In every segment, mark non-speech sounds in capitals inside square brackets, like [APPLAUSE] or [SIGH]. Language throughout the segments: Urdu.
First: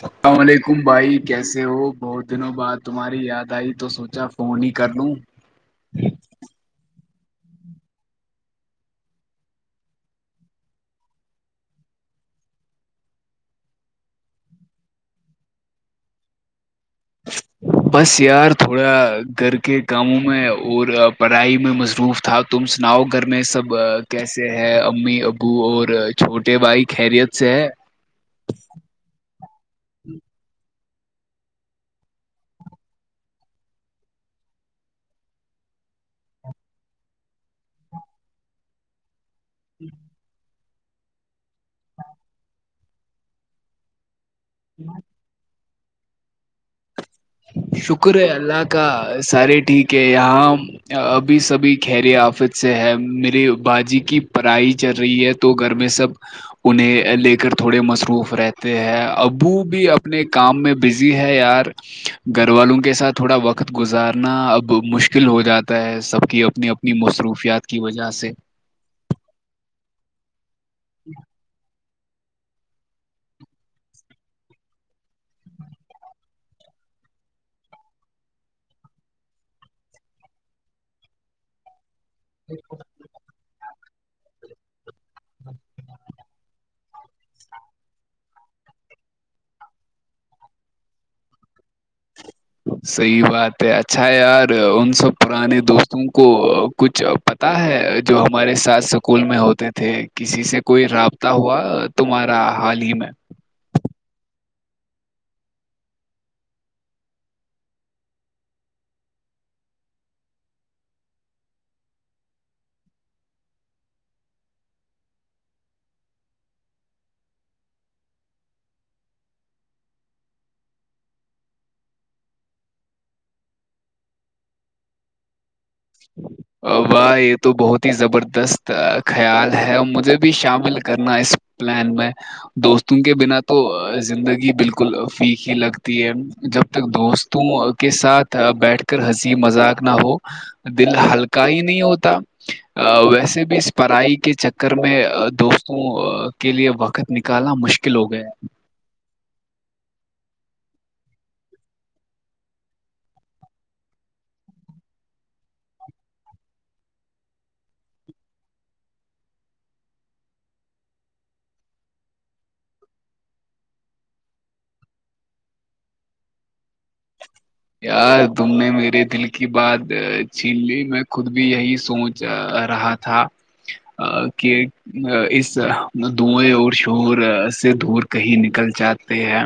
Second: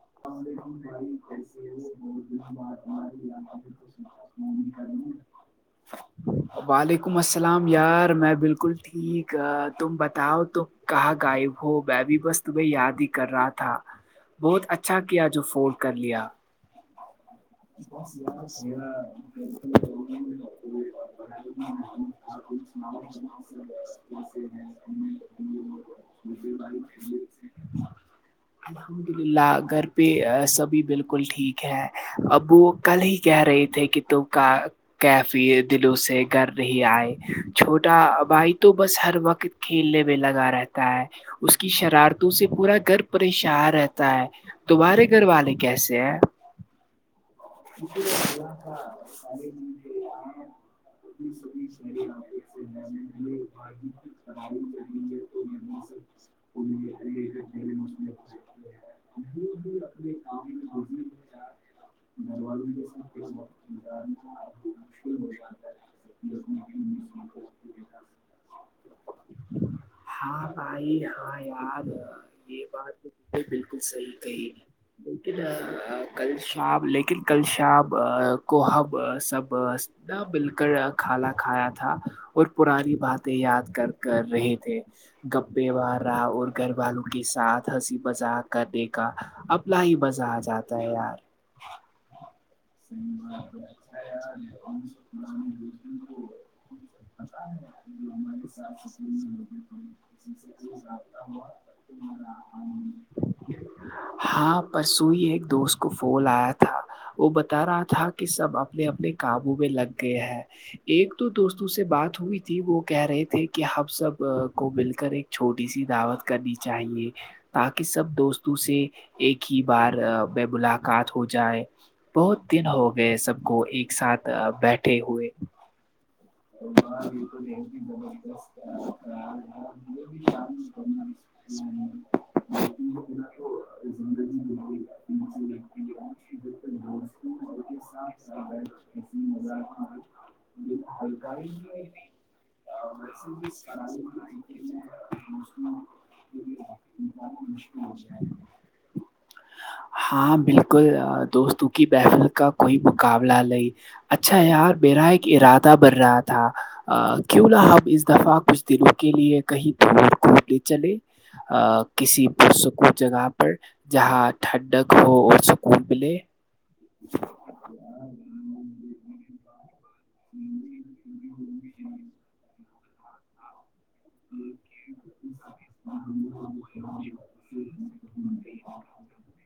سب السلام علیکم بھائی کیسے ہو بہت دنوں بعد تمہاری یاد آئی تو سوچا فون ہی کر لوں جی وعلیکم السلام یار میں بالکل ٹھیک تم بتاؤ تو کہا گائےب ہو میں بھی بس تمہیں یاد ہی کر رہا تھا بہت اچھا کیا جو فولڈ کر لیا بس یار تھوڑا گھر کے کاموں میں اور پڑھائی میں مصروف تھا تم سناؤ گھر میں سب کیسے ہے امی ابو اور چھوٹے بھائی خیریت چ الحمد للہ گھر پہ سبھی بالکل ٹھیک ہے اب وہ کل ہی کہہ رہے تھے کہ ت کا کیفی دلوں سے گر نہیں آئے چھوٹا بھائی تو بس ہر وقت کلے بھی لگا رہا تھ ہے اس کی شرارتوں سے پورا گھر پریشان رہتا ہے دوبارہ گھر والے کیسے ہیں شکر ہے اللہ کا سارے ٹھیک ہے یہاں ابھی سبھی خری آفت سے ہے میرری باجی کی پرائی چل رہی ہے تو گھر میں سب انہیں لے کر تھوڑے مصروف رہتے ہیں ابو بھی اپنے کام میں بزی ہے یار [INAUDIBLE] گھر والوں کے ساتھ تھوڑا وقت گزارنا اب مشکل ہو جاتا ہے سب کی اپنی اپنی مصروفیات کی وجہ سے ہاں بھائی ہاں یاد یہ بات بالکل بالکل صحیح کہی لیکن کل شام لیکن کل شام کو ہم سب نہ مل کر کھالا کھایا تھا اور پرانی باتیں یاد کر کر رہے تھے گپپے وہ اور گھر والوں کے ساتھ ہنسی مذاق کرنے کا اپلا ہی بزہ آ جاتا ہے یار صحی بات ہے اچھا یار ان سب پرانے دوستوں کو کچھ جو پتاہ ہے جو ہمارے ساتھ سکول میں ہوتے تھے کسی سے کوئی رابطہ ہوا تمہارا حال ہی میں ہاں پرس سوئی ہے ایک دوست کو پول آیا تھا وہ بتا رہا تھا کہ سب اپنے اپنے کاابوں میں لگ گئے ہیں ایک تو دوستوں سے بات ہوئی تھی وہ کہہ رہے تھے کہ ہم سب کو مل کر ایک چھوٹی سی دعوت کرنی چاہیے تاکہ سب دوستوں سے ایک ہی بار ب بلا قات ہو جائے بہت دن ہو گئے سب کو ایک ساتھ بیٹھے ہوئے میسجز واہ یہ تو بہت ہی زبردست کرانے خیال ہے اور مجھے بھی والا شامل کرنا اس پلان میں دوستوں کے بنا تو زندگی بالکل فھیک ہی لگتی ہے جب تک دوستوں کے ساتھ بیٹھ کر ہنسی مذاق نہ ہو دل ہی نہیں ہوتا ویسے بھی اس پڑھائی کے چکر میں دوستوں کے لیئے وقت نکالنا مشکل ہو گیا ہاں بالکل دوستوں کی بحثل کا کوئی مقابلہ نہیں اچھا یار میرا ایک ارادہ بن رہا تھا کیوں نہ ہمب اس دفعہ کچھ دنوں کے لیے کہیں دور کوٹنے چلے ا کسی پرسکو جگہ پر [UNINTELLIGIBLE] جہاں ٹھڈگ ہو اور سکون ملے ایک یار تم نے میرے دل کی بات چلی میں خود بھی یہی سوچ رہا تھا کہ اس دئیں اور شور سے کہیں نکل جاتے ہیں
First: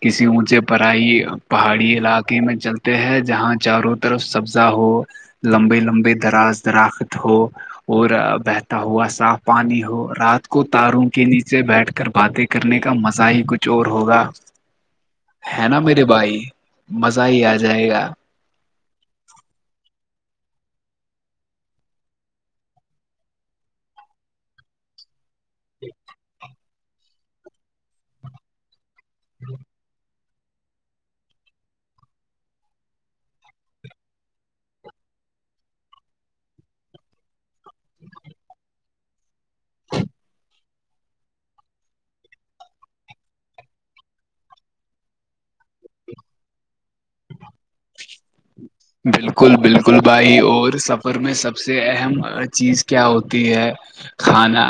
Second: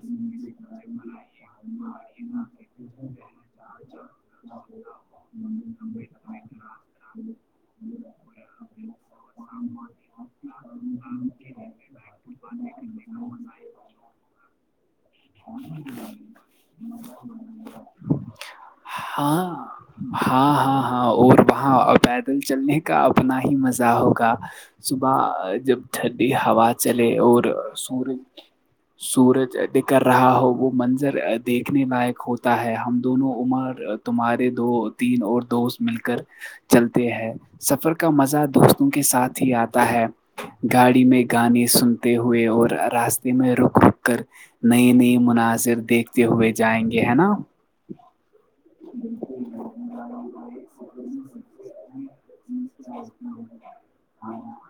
کسی اونچے پرائی پہاڑی علاقے ق میں چلتے ہے جہاں چاروں طرف سبزا ہو لمبے لمبے دراز دراخت ہو اور بہتا ہوا صاف پانی ہو رات کو تاروں کے نیچے بیٹھ کر باتیں کرنے کا مزہ ہی کچھ اور ہوگا ہے نا میرے بھائی مزہ ہی آ جائے گا ہاں ہاں ہاں ہاں اور وہاں پیدل چلنے کا اپنا ہی مزہ ہوگا صبح جب ٹھنڈی ہوا چلے اور سورج سورج کر [UNINTELLIGIBLE] رہا ہو وہ منظر دیکھنے لائق ہوتا ہے ہم دونوں عمر تمہارے دو تین اور دوست مل کر چلتے سفر کا مزہ دوستوں کے ساتھ ہی آتا ہے گاڑی میں گانے سنتے ہوئے اور راستے میں رک رک کر نئے نئے مناظر دیکھتے ہوئے جائیں گے ہے نا بالکل بالکل بھائی اور سفر میں سب سے سے اہم چیز کیا ہوتی ہے کھانا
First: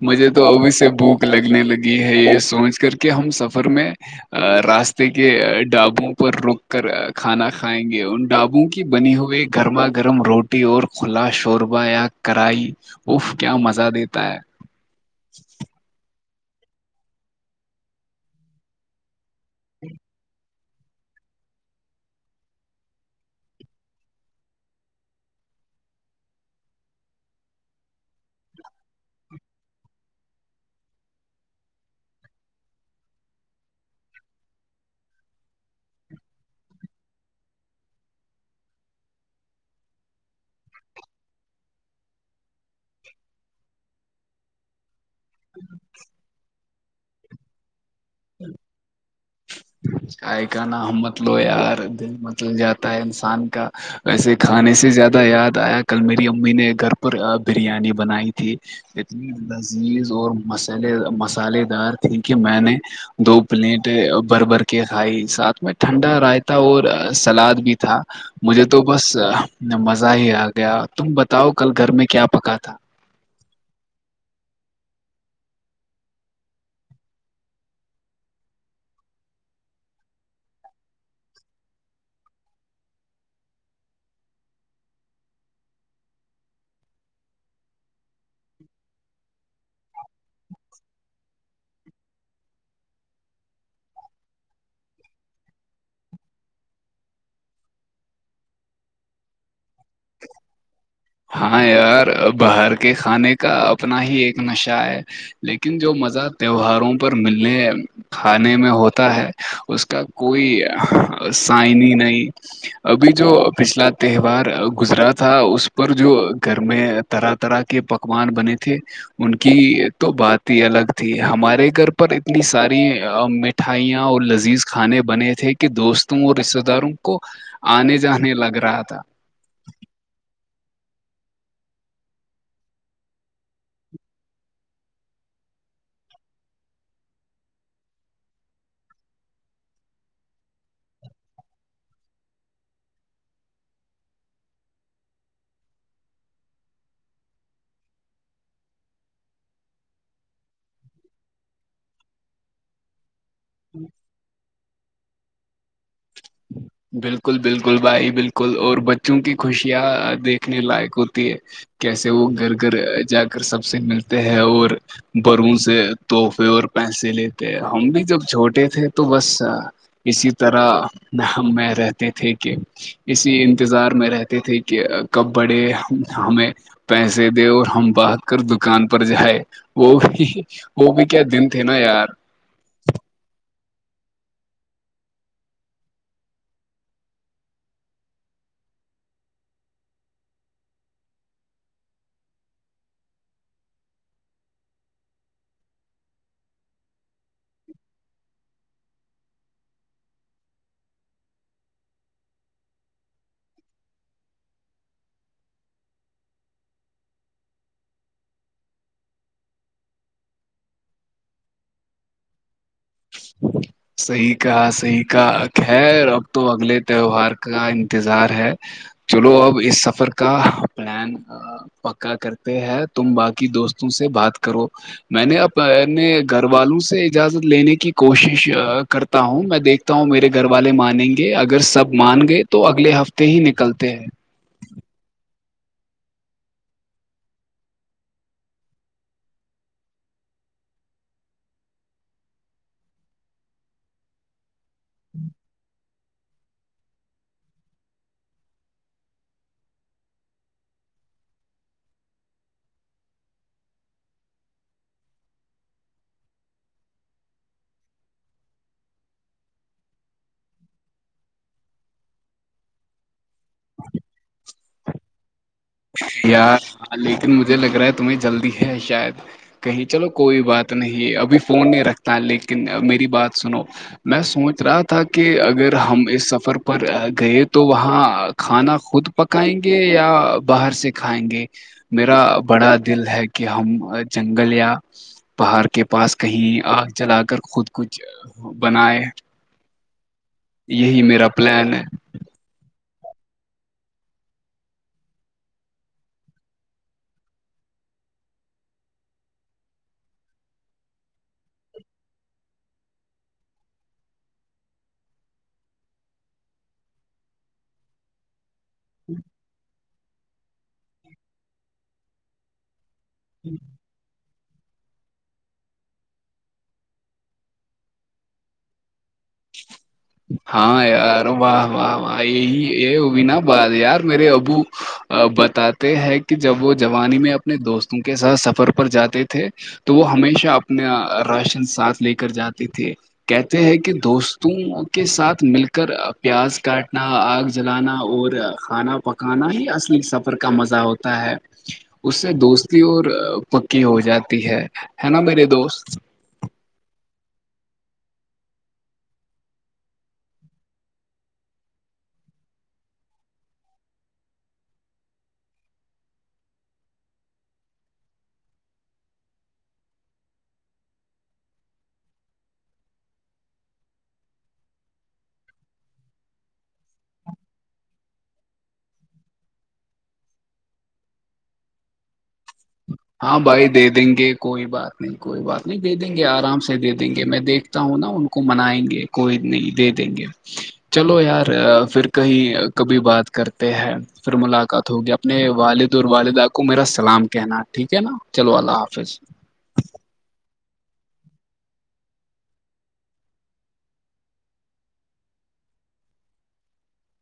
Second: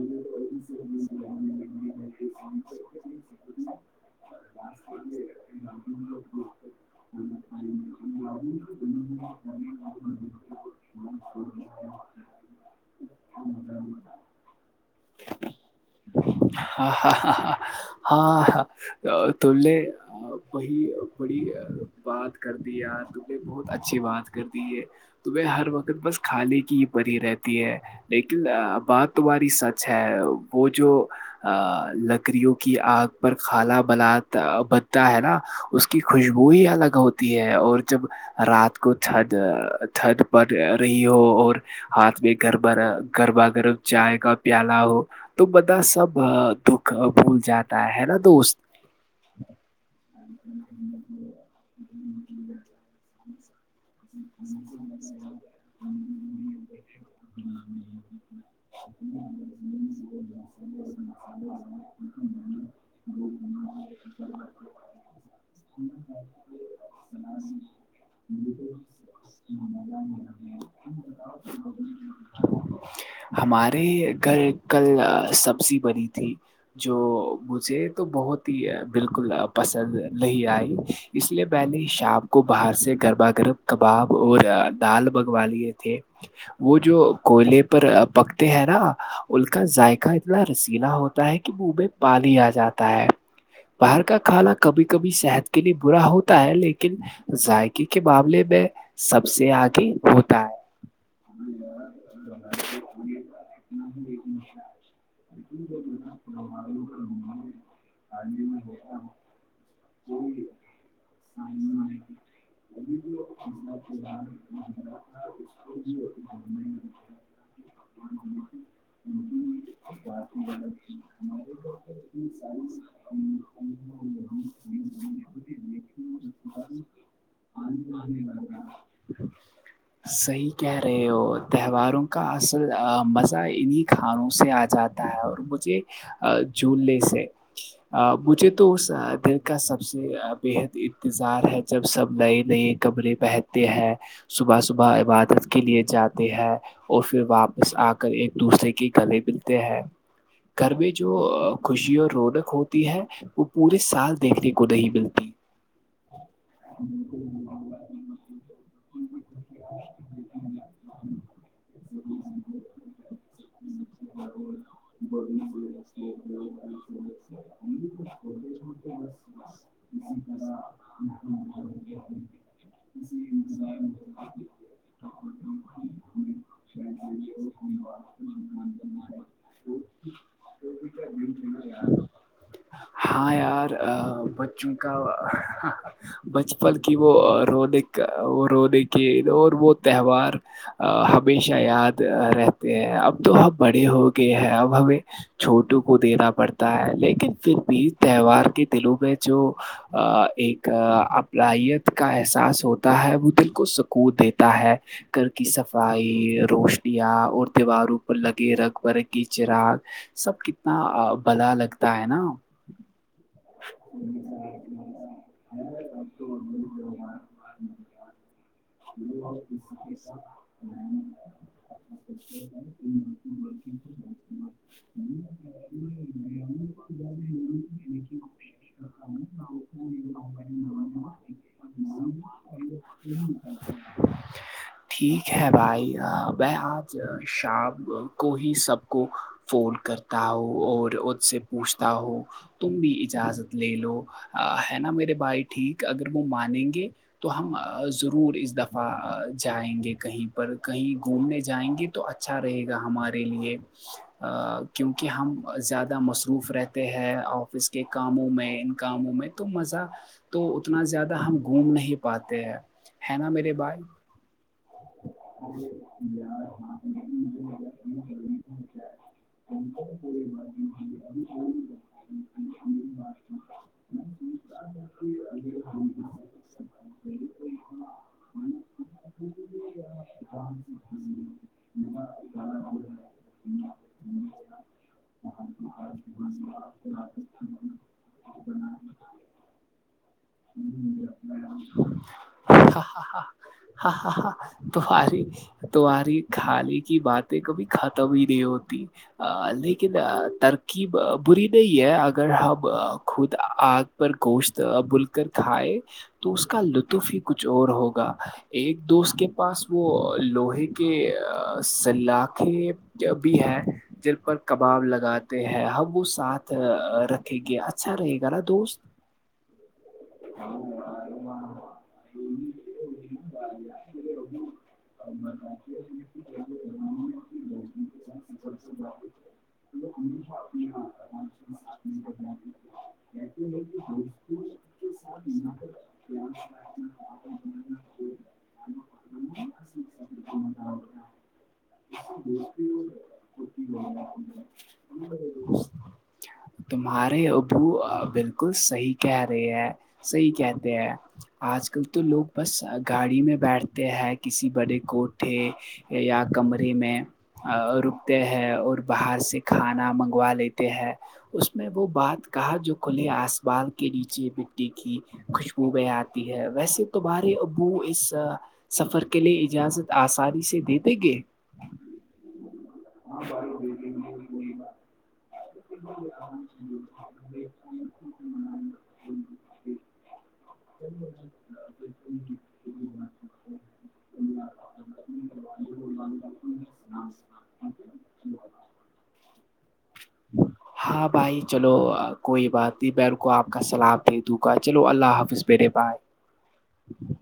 مجھے تو ابھی سے بھوک لگنے لگی ہے یہ سوچ کر کے ہم سفر میں ا راستے کے ڈابوں پر [UNINTELLIGIBLE] کر کھانا کھائیں گے ان ڈابوں کی بنی ہوئی گرما گرم روٹی اور کھلا شوربہ یا کرائی اف کیا مزہ دیتا ہے ہاں ہ ہاں ہاں تو وہ بڑی بات کر دی یار تبے بہت اچھی بات کر دی ہے تو وہ ہر وقت بس کھانے کی ہی پ ہی رہتی ہے لیکن بات ہماری سچ ہے وہ جو ا لکڑیوں کی آگ پر کالا بل بنتا ہے نا اس کی خوشبو ہی الگ ہوتی ہے اور جب رات کو چد چد پ رہی ہو اور ہاتھ میں گربا گربا گرب چائے کا پیالا ہو تو بندہ سب دکھ بھول جاتا ہے نا دوست آئی کا نا ہمحمد لویا اور دل متل جاتا ہے انسان کا ویسے کھانے سے زیادہ یاد آیا کل میری امی نے گھر پر بریانی بنائی تھی اتنی لذیذ اور مسے مسالحے دار تھی کہ میں نے دو پلیٹ بھر بھر کے کھائی ساتھ میں ٹھنڈا رائتا اور سلاد بھی تھا مجھے تو بس مزہ ہی آ گیا تم بتاؤ کل گھر میں کیا پکا تھا [UNINTELLIGIBLE] ہمارے گھر کل سبزی بنی تھی جو مجھے تو بہت ہی بالکل پسند نہیں آئی اس لیے میں نے شام کو باہر سے گرما گرم کباب اور دال بنگوا لیے تھے وہ جو کوئلے پر پکتے ہیں نا ان کا ذائقہ اتنا رسیین ہوتا ہے کہ منہ میں پال ہی آ جاتا ہے باہر کا کھانا کبھی کبھی صحت کے لیے برا ہوتا ہے لیکن ذائقے کے معاملے میں سب سے آگے ہوتا ہے ہاں یار باہر کے کھانے کا اپنا ہی ایک نشہ ہے لیکن جو مزہ تہواروں پر ملنے کھانے میں ہوتا ہے اس کا کوئی سائنی نئی ابھی جو پچھلا تہوار گزرا تھا اس پر جو گھر میں طرح طرح کے پکوان بنے تھے ان کی تو بات ہی الگ تھی ہمارے گھر پر اتنی ساری م مٹھائیاں اور لذیذ کھانے بنے تھے کے دوستوں اور رشتے داروں کو آنے جانے لگ رہا تھا صحیح کہہ رہے ہو تہواروں کا اصل مزہ انہیں کھانوں سے آ جاتا اور مجھے جھوولے سے مجھے تو اس دل کا سب سے بےحد انتظار ہے جب سب نئے نئے کمرے پہنتے ہیں صبح صبح عبادت کے لیے جاتے ہیں اور پھر واپس آ کر ایک دوسرے کے گلے ملتے ہیں گھر میں جو خوشی اور رونق ہوتی ہے وہ پورے سال دیکھنے کو نہیں ملتی [INAUDIBLE] بالکل بالکل بھائی بالکل اور بچوں کی خوشیاں دیکھنے لائق ہوتی ہے کیسے وہ گھر گھر جا کر سب سے ملتے ہیں اور بروں سے تحفے اور پیسے لیتے ہم بھی جب چھوٹے تھے تو بس اسی طرح نہ ہم میں رہتے تھے کہ اسی انتظار میں رہتے تھے کہ کب بڑے ہمیں پیسے دے اور ہم بانات کر دکان پر جائے وہ بھی وہ بھی کیا دن تھے نا یار ہاں یار بچوں کا بچپن کی وہ رونے وہ رونے کے اور وہ تہوار ہمیشہ یاد رہتے ہیں اب تو ہم بڑے ہو گئے ہیں اب ہمیں چھوٹوں کو دینا پڑتا ہے لیکن پھر بھی تہوار کے دلوں میں جو ایک ابلاائییت کا احساس ہوتا ہے وہ دل کو سکوت دیتا ہے گھر کی صفائی روشنیاں اور دیواروں پر لگے رگ برگ کی چراگ سب کتنا بلا لگتا ہے نا کہ صحیح کا ہے اب تو اگلے تہوار کا انتظار ہے چلو اب اس سفر کا پلان پکا کرتے ہیں تم باقی دوستوں سے بات کرو میں نے اپنے گھر والوں سے اجازت لینے کی کوشش کرتا ہوں میں دیکھتا ہوں میرے گھر والے مانیں گے اگر سب مان گئے تو اگلے ہفتے ہی نکلتے ہیں ج [INAUDIBLE] ٹھیک ہے بھائی میں آج شام کو ہی سب کو فون کرتا ہو اور اس سے پوچھتا ہو تم بھی اجازت لے لو ہے نا میرے بھائی ٹھیک اگر وہ مانیں گے تو ہم ضرور اس دفعہ جائیں گے کہیں پر کہیں گھومنے جائیں گے تو تو اچھا رہے گا ہمارے لیے کیونکہ ہم زیادہ مصروف رہتے ہیں آفس کے کاموں میں ان کاموں میں تو مزہ تو اتنا زیادہ ہم گھوم نہیں پاتے ہیں ہے نا بائے [UNINTELLIGIBLE] ہ [UNINTELLIGIBLE] اں مجھے لگ رہا ہے تمہیں جلدی ہے شاید [UNINTELLIGIBLE] کہیں چلو کوئی بات نہیں ابھی فون نہیں رکھتا لیکن میری بات سنو میں سوچ رہا تھا کہ اگر ہم اس سفر پر گئے تو وہاں کھانا خود پکائیں گے یا باہر سے کھائیں گے میرا بڑا دل ہے کہ ہم جنگل یا پہاڑ کے پاس کہیں آگ جلا کر خود کچھ بنائے ہ یہی میرا پلان ہے ہ ہاں ہ ہ توہاری تہاری خالی کی باتیں کبھی ختم ہی نہیں ہوتی لیکن ترکیب بری نہیں ہے اگر ہم خود آ پر کووشت ابول [UNINTELLIGIBLE] کر کھائے تو اس کا لطف ہی کچھ اور ہوگا ایک دوست کے پاس وہ لوہے کے سلاخے بھی ہے جل پر کباب لگاتے ہیں ہم وہ ساتھ رکھیں گے اچھا رہے گا نا دوست [INAUDIBLE] ہاں یار واہ واہ واہ یہی یہ بھی نا بات یار میرے ابو بتاتے ہیں کہ جب وہ جوانی میں اپنے دوستوں کے ساتھ سفر پر جاتے تھے تو وہ ہمیشہ اپنا راشن ساتھ لے کر جاتے تھے کہتے ہیں کہ تم کے ساتھ مل کر پیاز کاٹنا آگ جلانا اور کھانا پکانا ہی اصلی سفر کا مزہ ہوتا ہے اس سے دوستی اور پکی ہو جاتی ہے ہے نا میرے دوست تمہارے ابو بالکل صحیح کہ ہے سی کہتے ہیں آج کل تو لوگ بس گاڑی میں بیٹھتے ہیں کسی بڑے کوٹے یا کمرے میں رکتے ہیں اور باہر سے کھانا منگوا لیتے ہیں اس میں وہ بات کہا جو کھلے آس بال کے نیچے چی مٹی کی خوشبو میںیں آتی ہے ویسے تمہارے ابو اس سفر کے لیے اجازت آسانی سے دے دیں گے [INAUDIBLE] ہاں بھائی دے دیں گے کوئی بات نہیں کوئی بات نہیں دے دیں گے آرام سے دے دیں گے میں دیکھ ہو نا ان کو منائیں گے کوئی نہیں دے دیں گے چلو یار پھر کہیں کبھی بات کرتے ہیں پھر ملاقات ہوگی اپنے والد اور والدہ کو میرا سلام کہنا ٹھیک ہے نا چلو اللہ حافظ ہاں بھائی چلو کوئی بات نہیں میں ان کو آپ کا سلاام دے دوں گا چلو اللہ حافظ پیرے پائے [UNINTELLIGIBLE]